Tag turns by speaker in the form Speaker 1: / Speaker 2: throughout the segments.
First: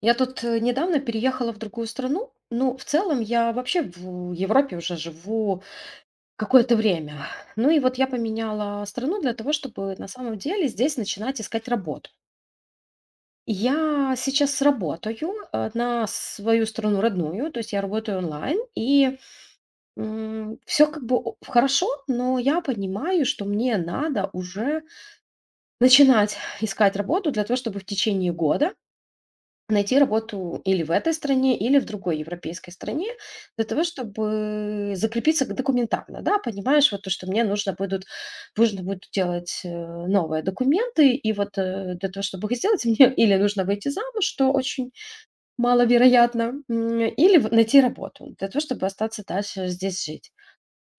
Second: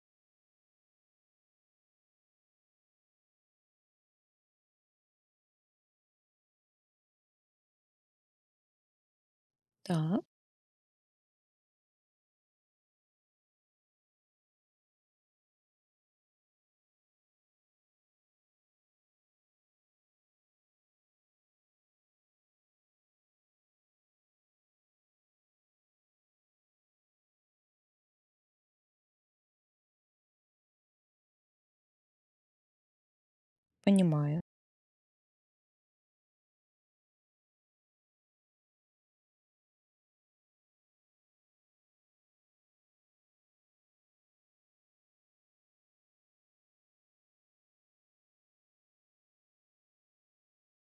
Speaker 1: Я тут недавно переехала в другую страну. Ну, в целом, я вообще в Европе уже живу какое-то время. Ну и вот я поменяла страну для того, чтобы на
Speaker 2: Так,
Speaker 1: самом деле здесь начинать искать работу. Я сейчас работаю на свою страну родную, то есть я работаю онлайн, и все как бы хорошо, но я понимаю, что мне надо уже начинать искать работу для того, чтобы в течение года найти работу или в этой стране, или в другой европейской стране для того,
Speaker 2: понимаю.
Speaker 1: чтобы закрепиться документарно, да, понимаешь, вот то, что мне нужно будет делать новые документы, и вот для того, чтобы их сделать, мне или нужно выйти замуж, что очень маловероятно, или найти работу для того, чтобы остаться дальше здесь жить.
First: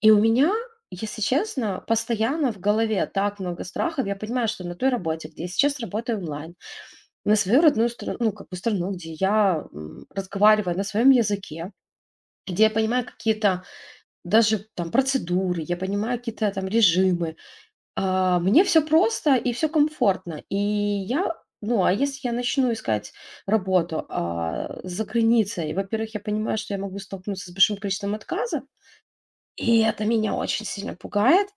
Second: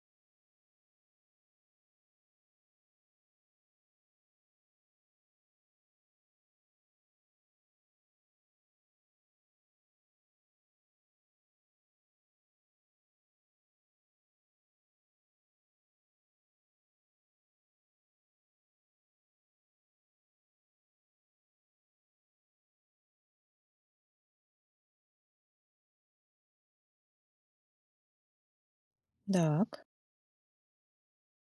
Speaker 1: И у меня, если честно, постоянно в голове так много страхов. Я понимаю, что на той работе, где я сейчас работаю онлайн, на свою родную страну, ну, как бы страну, где я, разговариваю на своем языке, где я понимаю какие-то даже там процедуры, я понимаю какие-то там режимы. Мне все просто и все комфортно. И я Ну, а если я начну искать работу, за границей, во-первых, я понимаю, что я могу столкнуться с большим количеством отказов, и
Speaker 2: Так.
Speaker 1: это меня очень сильно пугает.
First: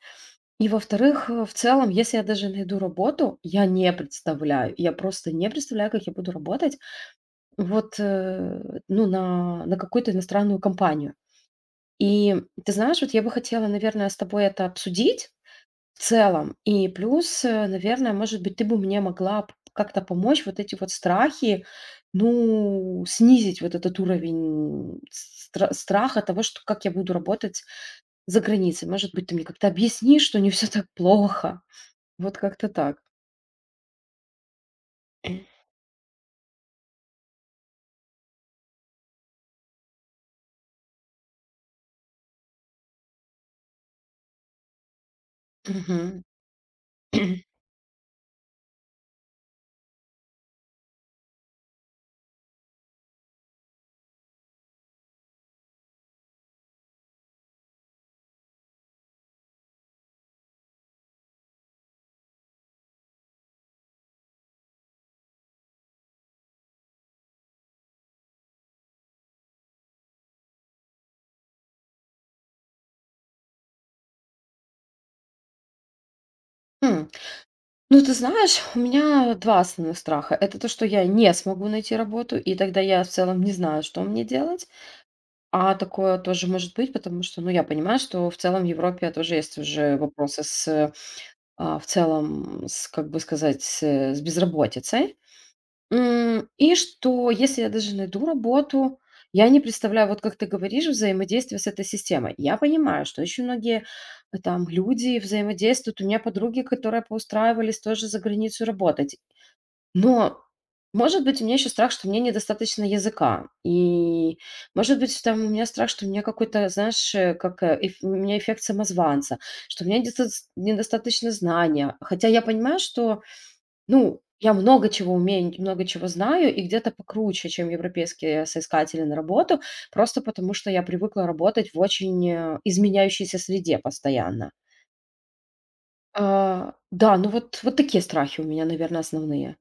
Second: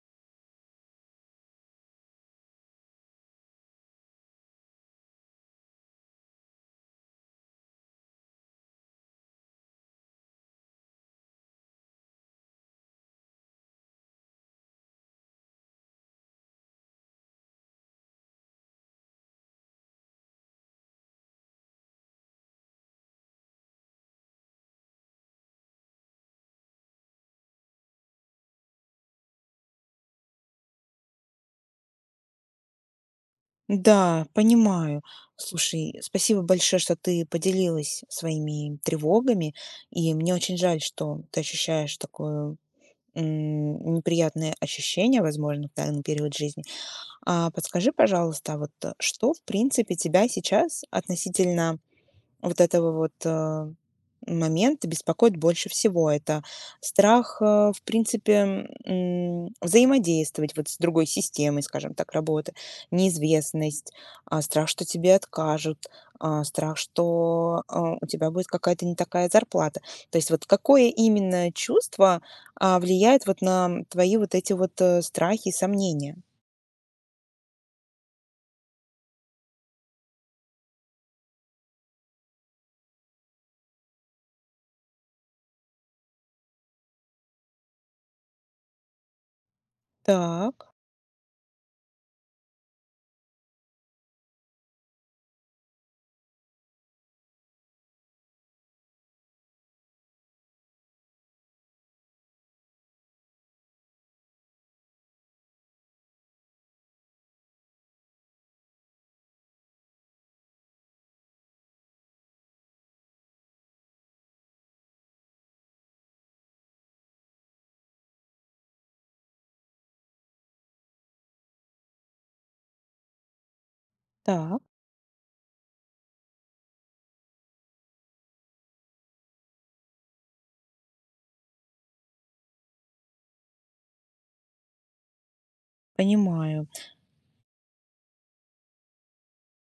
Speaker 1: И, во-вторых, в целом, если я даже найду работу, я просто не представляю, как я буду работать, вот, э, ну, на какую-то иностранную компанию. И ты знаешь, вот я бы хотела, наверное, с тобой это обсудить в целом. И плюс, наверное, может быть, ты бы мне могла п как-то помочь вот эти вот страхи, ну, снизить вот этот уровень страха того, что как я буду работать за границей. Может быть, ты мне как-то объяснишь, что не все так плохо. Вот как-то так.
Speaker 2: Да, понимаю. Слушай, спасибо большое, что ты поделилась своими тревогами, и мне очень жаль, что ты ощущаешь такое неприятное ощущение, возможно, в данный
Speaker 1: Мгм.
Speaker 2: период жизни. А подскажи, пожалуйста, а вот что, в принципе, тебя сейчас относительно вот этого вот, момента беспокоит больше всего. Это страх, в принципе, взаимодействовать вот с другой системой, скажем так, работы, неизвестность, а, страх, что тебе откажут, а, страх, что, а, у тебя будет какая-то не такая зарплата. То есть вот какое именно чувство, а, влияет вот на твои вот эти вот, страхи и сомнения?
Speaker 1: М. Ну, ты знаешь, у меня 2 основных страха. Это то, что я не смогу найти работу, и тогда я в целом не знаю, что мне делать. А такое тоже может быть, потому что, ну, я понимаю, что в целом в Европе тоже есть уже вопросы
Speaker 2: Так,
Speaker 1: в целом, как бы сказать, с безработицей. И что если я даже найду работу, я не представляю, вот как ты говоришь, взаимодействие с этой системой. Я понимаю, что очень многие там люди взаимодействуют. У меня подруги, которые поустраивались тоже за границу работать. Но, может быть, у меня еще страх, что мне недостаточно языка. И, может быть, там у меня страх, что у меня какой-то, знаешь, у меня эффект самозванца, что у меня недостаточно знания. Хотя я понимаю, что, ну, я
Speaker 2: так,
Speaker 1: много чего умею, много чего знаю, и где-то покруче, чем европейские соискатели на работу, просто потому что я привыкла работать в очень изменяющейся среде постоянно.
Speaker 2: понимаю.
Speaker 1: Да, ну вот, вот такие страхи у меня, наверное, основные.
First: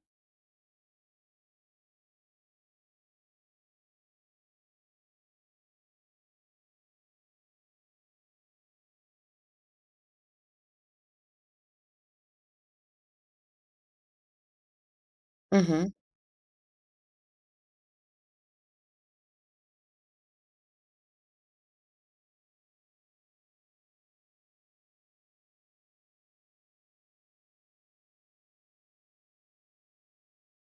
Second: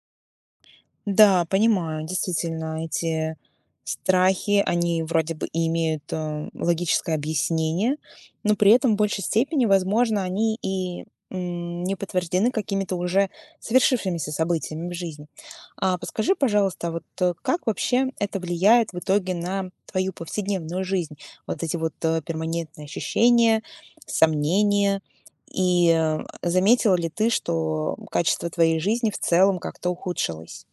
Speaker 2: Да, понимаю, действительно, эти страхи, они вроде бы и имеют логическое объяснение, но при этом в большей степени, возможно, они и не подтверждены какими-то уже совершившимися событиями в жизни.
Speaker 1: Мгм.
Speaker 2: А подскажи, пожалуйста, вот как вообще это влияет в итоге на твою повседневную жизнь? Вот эти вот перманентные ощущения, сомнения, и заметила ли ты, что качество твоей жизни в целом как-то ухудшилось?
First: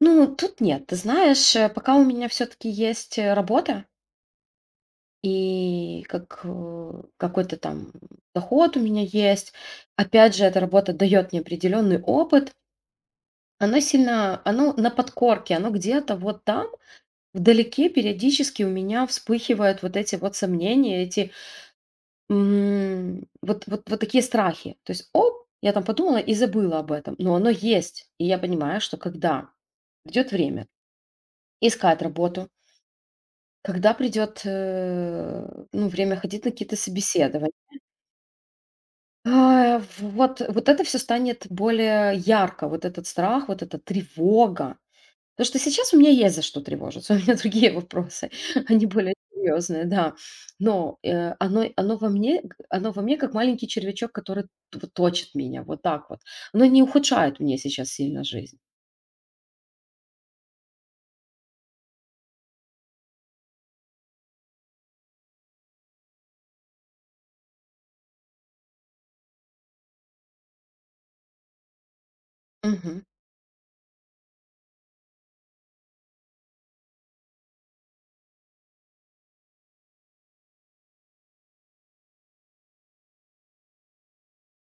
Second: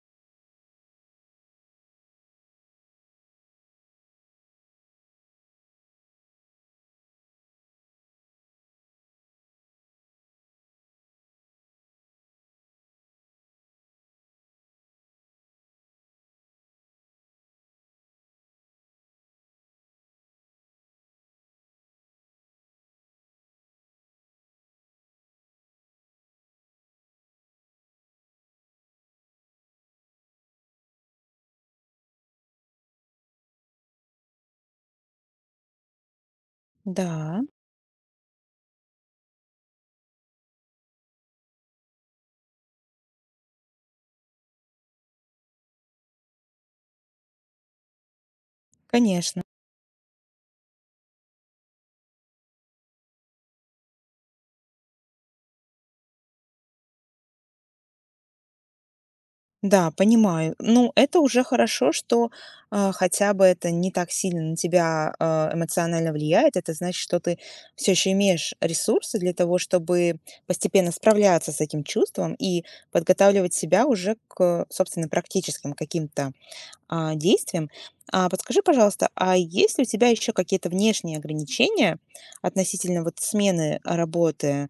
Speaker 1: Ну, тут нет. Ты знаешь, пока у меня все-таки есть работа и как какой-то там доход у меня есть. Опять же, эта работа дает мне определенный опыт. Она сильно, оно на подкорке, оно где-то вот там, вдалеке периодически у меня вспыхивают вот эти вот сомнения, эти вот такие страхи. То есть, оп, я там подумала и забыла об этом. Но оно есть. И я понимаю, что когда придет время искать работу, когда придет, ну, время ходить на какие-то
Speaker 2: Да,
Speaker 1: собеседования? Вот это все станет более ярко, вот этот страх, вот эта тревога. Потому что сейчас у меня есть за что тревожиться, у меня другие вопросы, они более
Speaker 2: конечно.
Speaker 1: серьезные, да. Но, оно во мне г оно во мне как маленький червячок, который т вот точит меня, вот так вот. Оно не ухудшает мне сейчас сильно жизнь.
Speaker 2: Да, понимаю. Ну, это уже хорошо, что а, хотя бы это не так сильно на тебя а, эмоционально влияет. Это значит, что ты все еще имеешь ресурсы для того, чтобы постепенно справляться с этим чувством и
Speaker 1: Мгм.
Speaker 2: подготавливать себя уже к, собственно, практическим каким-то а, действиям. А, подскажи, пожалуйста, а есть ли у тебя еще какие-то внешние ограничения относительно вот смены работы?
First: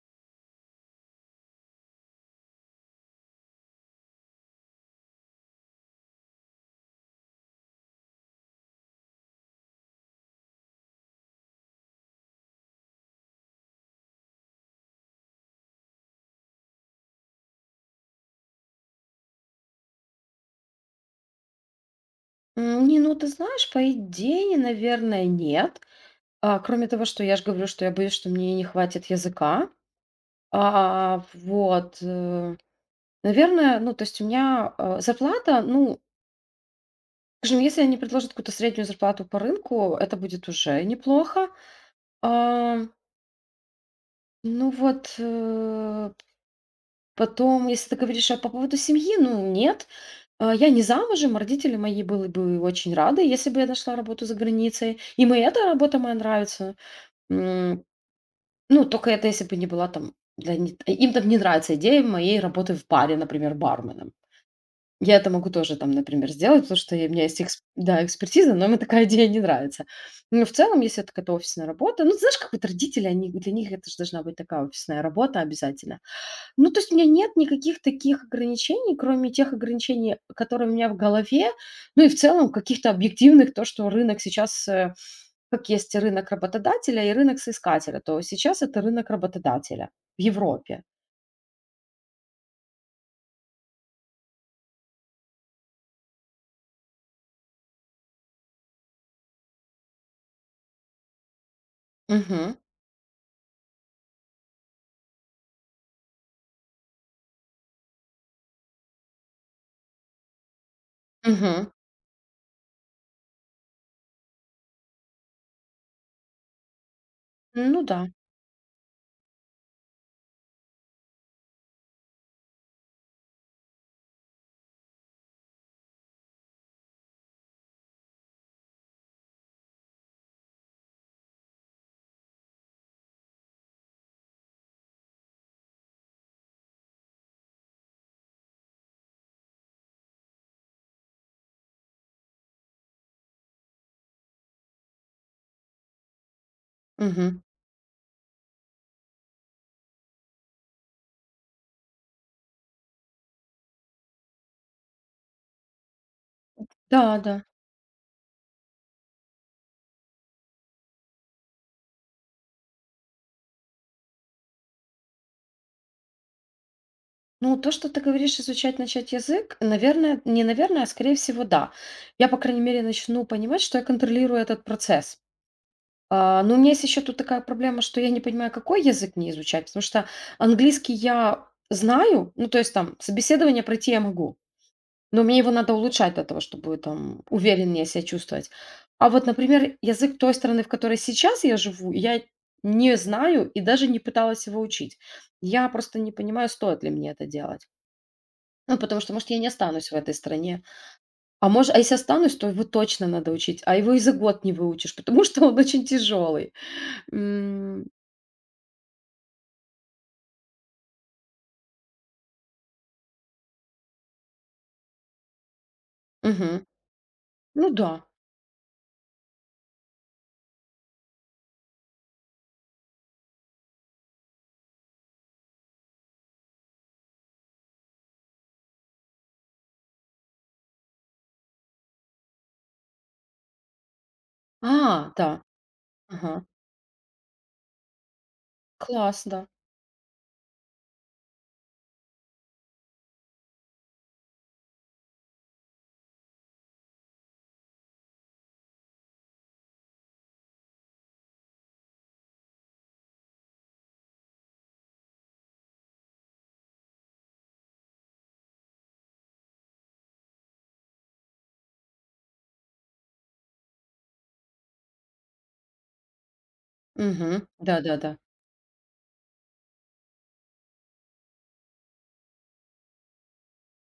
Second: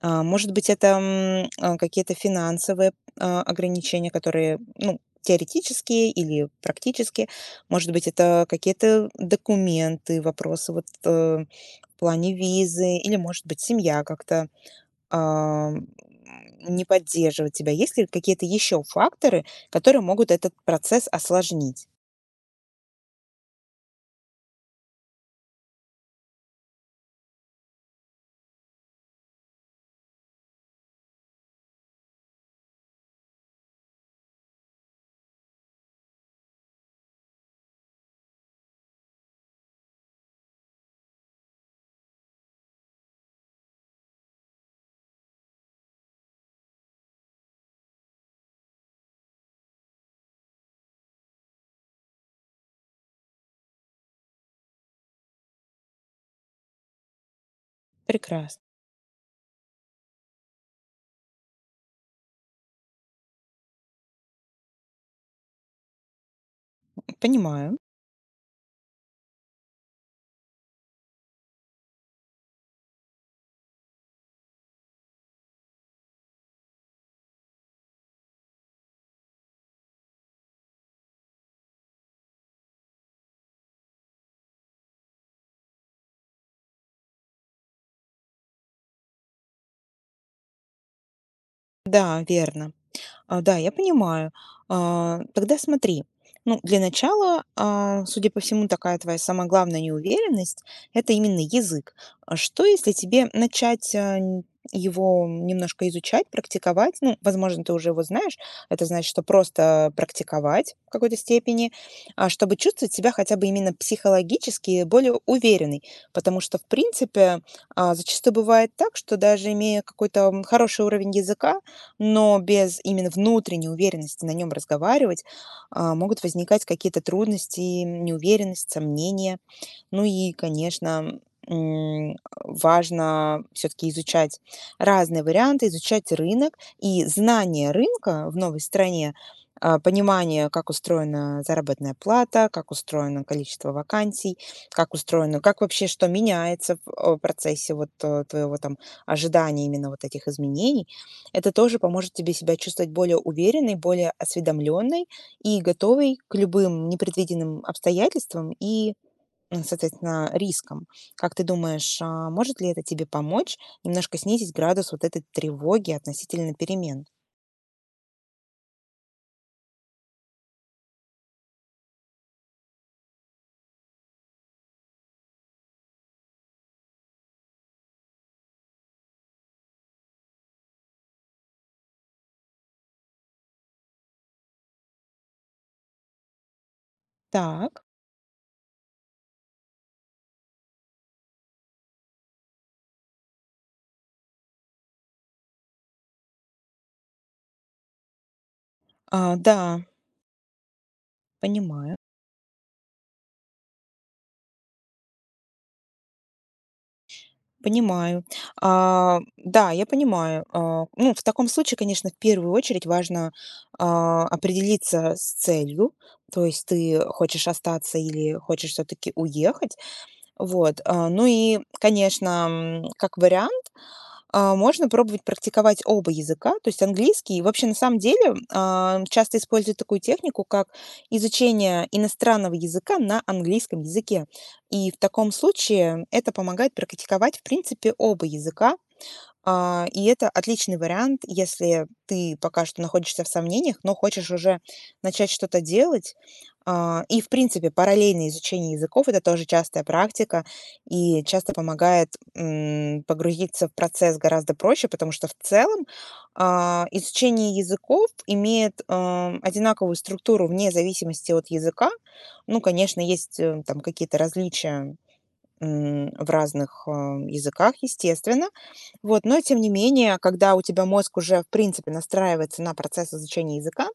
Speaker 2: А, может быть, это, а, какие-то финансовые, а, ограничения, которые, ну, теоретические или практические. Может быть, это какие-то документы, вопросы вот, в плане визы, или, может быть, семья как-то, а, не поддерживает тебя. Есть ли какие-то еще факторы, которые могут этот процесс осложнить?
Speaker 1: Не, ну, ты знаешь, по идее, наверное, нет. Кроме того, что я ж говорю, что я боюсь, что мне не хватит языка. А, вот, э, наверное, ну, то есть у меня, зарплата, ну, скажем, если они предложат какую-то среднюю зарплату по рынку, это будет уже неплохо. А, ну вот, потом, если ты говоришь, а по поводу семьи, ну, нет. Я не замужем, родители мои были бы очень рады, если бы я нашла работу за границей. Им и эта работа моя нравится. М,
Speaker 2: Прекрасно.
Speaker 1: Ну, только это если бы не была там для них, им там не нравится идея моей работы в баре, например, барменом. Я это могу тоже там, например, сделать, потому что я у меня есть экс
Speaker 2: Понимаю.
Speaker 1: да, экспертиза, но мне такая идея не нравится. Но в целом, если это какая-то офисная работа, ну, знаешь, как вот родители, они для них это же должна быть такая офисная работа обязательно. Ну, то есть у меня нет никаких таких ограничений, кроме тех ограничений, которые у меня в голове, ну и в целом каких-то объективных, то, что рынок сейчас, как есть рынок работодателя и рынок соискателя, то сейчас это рынок работодателя в Европе.
Speaker 2: Да, верно. А, да, я понимаю. А, тогда смотри. Ну, для начала, а, судя по всему, такая твоя самая главная неуверенность — это именно язык. А
Speaker 1: Мгм.
Speaker 2: что, если тебе начать а, его немножко изучать, практиковать? Ну, возможно, ты уже его знаешь. Это значит, что просто практиковать в какой-то
Speaker 1: Мгм.
Speaker 2: степени, а, чтобы чувствовать себя хотя бы именно психологически более уверенной. Потому что, в принципе,
Speaker 1: Ну
Speaker 2: а,
Speaker 1: да.
Speaker 2: зачастую бывает так, что даже имея какой-то хороший уровень языка, но без именно внутренней уверенности на нем разговаривать, а, могут возникать какие-то трудности, неуверенность, сомнения. Ну и, конечно, м, важно все-таки изучать разные варианты, изучать рынок и знание рынка в новой стране, а, понимание, как устроена заработная плата, как устроено количество вакансий, как устроено, как вообще что меняется в
Speaker 1: Мгм.
Speaker 2: процессе вот твоего там ожидания именно вот этих изменений, это тоже поможет тебе себя чувствовать более уверенной, более осведомленной и готовой к любым
Speaker 1: Да, да.
Speaker 2: непредвиденным обстоятельствам и соответственно, риском. Как ты думаешь, а, может ли это тебе помочь немножко снизить градус вот этой тревоги относительно перемен?
Speaker 1: Ну, то, что ты говоришь, изучать, начать язык, наверное, не наверное, а скорее всего, да. Я, по крайней мере, начну понимать, что я контролирую этот процесс. Но у меня есть еще тут такая проблема, что я не понимаю, какой язык мне изучать, потому что английский я знаю, ну, то есть там собеседование пройти я могу. Но мне его надо улучшать для того, чтобы там увереннее
Speaker 2: Так,
Speaker 1: себя чувствовать. А вот, например, язык той страны, в которой сейчас я живу, я не знаю и даже не пыталась его учить. Я просто не понимаю, стоит ли мне это делать. Ну, потому что, может,
Speaker 2: а,
Speaker 1: я не
Speaker 2: да,
Speaker 1: останусь в этой стране. А может, а если
Speaker 2: понимаю.
Speaker 1: останусь, то его точно надо учить, а его и за год не выучишь, потому что он очень тяжелый. М,
Speaker 2: Понимаю. А, да, я понимаю. А, ну, в таком случае, конечно, в первую очередь важно а, определиться с целью, то
Speaker 1: мгм.
Speaker 2: есть ты хочешь
Speaker 1: Ну
Speaker 2: остаться
Speaker 1: да.
Speaker 2: или хочешь все-таки уехать. Вот. А, ну и, конечно, как вариант, а, можно пробовать практиковать оба языка, то есть английский. И вообще, на самом деле, а, часто используют такую технику, как изучение иностранного языка на английском языке. И в
Speaker 1: А, да.
Speaker 2: таком случае это
Speaker 1: Ага.
Speaker 2: помогает практиковать, в принципе, оба языка,
Speaker 1: Класс, да.
Speaker 2: а, и это отличный вариант, если ты пока что находишься в сомнениях, но хочешь уже начать что-то делать. А, и, в принципе, параллельное изучение языков — это тоже частая практика и часто помогает, погрузиться в процесс гораздо проще, потому что в целом, а, изучение языков имеет, одинаковую структуру вне зависимости от языка. Ну, конечно, есть, там какие-то различия, в разных, а,
Speaker 1: Мгм.
Speaker 2: языках,
Speaker 1: Да-да-да.
Speaker 2: естественно. Вот, но тем не менее, когда у тебя мозг уже, в принципе, настраивается на процесс изучения языка,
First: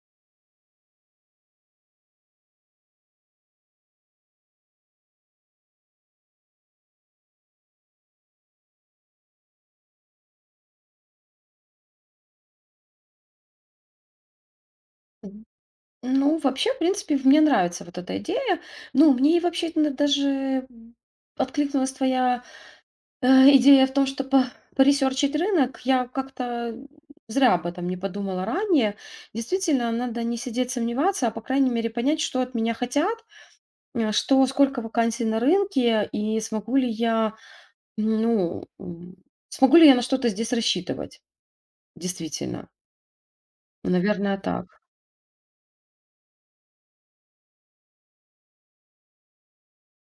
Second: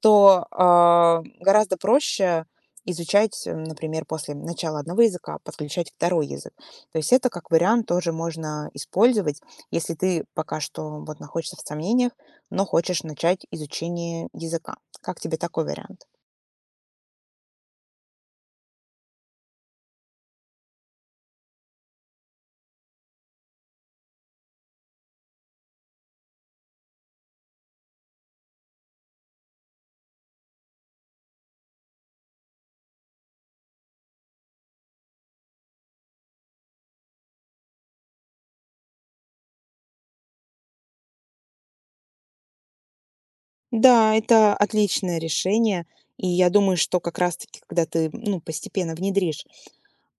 Speaker 2: то, а, гораздо проще изучать, например, после начала одного языка подключать второй язык. То есть это как вариант тоже можно использовать, если ты пока что вот находишься в сомнениях, но хочешь начать изучение языка. Как тебе такой вариант?
Speaker 1: Ну, вообще, в принципе, мне нравится вот эта идея. Ну, мне и вообще даже м, откликнулась твоя идея в том, что по поресерчить рынок. Я как-то зря об этом не подумала ранее. Действительно, надо не сидеть сомневаться, а по крайней мере понять, что от меня хотят, э, что сколько вакансий на рынке и смогу ли я, м, ну, м, смогу ли я на что-то здесь рассчитывать. Действительно,
Speaker 2: Да,
Speaker 1: наверное,
Speaker 2: это
Speaker 1: так.
Speaker 2: отличное решение. И я думаю, что как раз-таки, когда ты, ну, постепенно внедришь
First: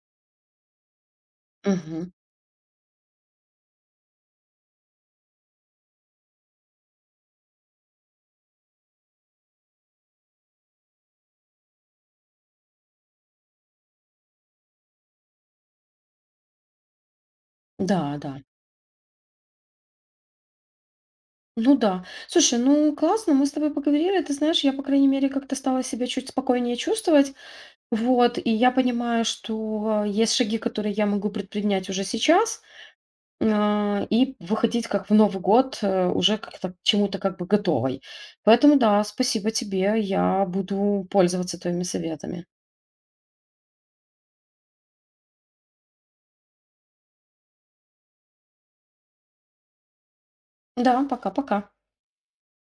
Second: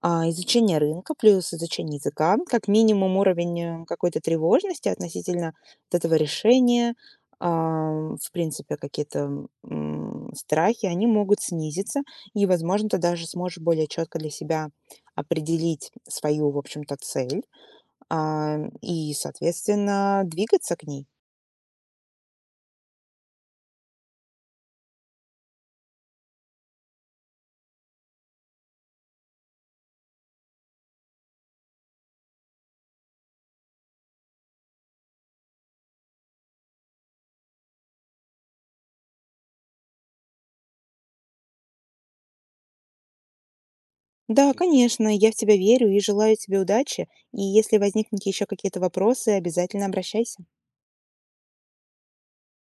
Speaker 2: а, изучение рынка плюс изучение
Speaker 1: Мгм.
Speaker 2: языка, как минимум уровень, какой-то тревожности относительно вот этого решения. В принципе, какие-то, страхи, они могут снизиться, и, возможно, ты даже сможешь более четко для себя определить свою, в общем-то, цель,
Speaker 1: Да, да.
Speaker 2: а, и, соответственно, двигаться к ней.
Speaker 1: Ну да. Слушай, ну классно, мы с тобой поговорили. Ты знаешь, я, по крайней мере, как-то стала себя чуть спокойнее чувствовать. Вот, и я понимаю, что есть шаги, которые я могу предпринять уже сейчас, и выходить как в Новый год уже как-то к чему-то как бы готовой. Поэтому да, спасибо тебе, я буду пользоваться твоими советами.
Speaker 2: Да, конечно, я в тебя верю и желаю тебе удачи. И если возникнут еще какие-то вопросы, обязательно обращайся.
Speaker 1: Да, пока-пока.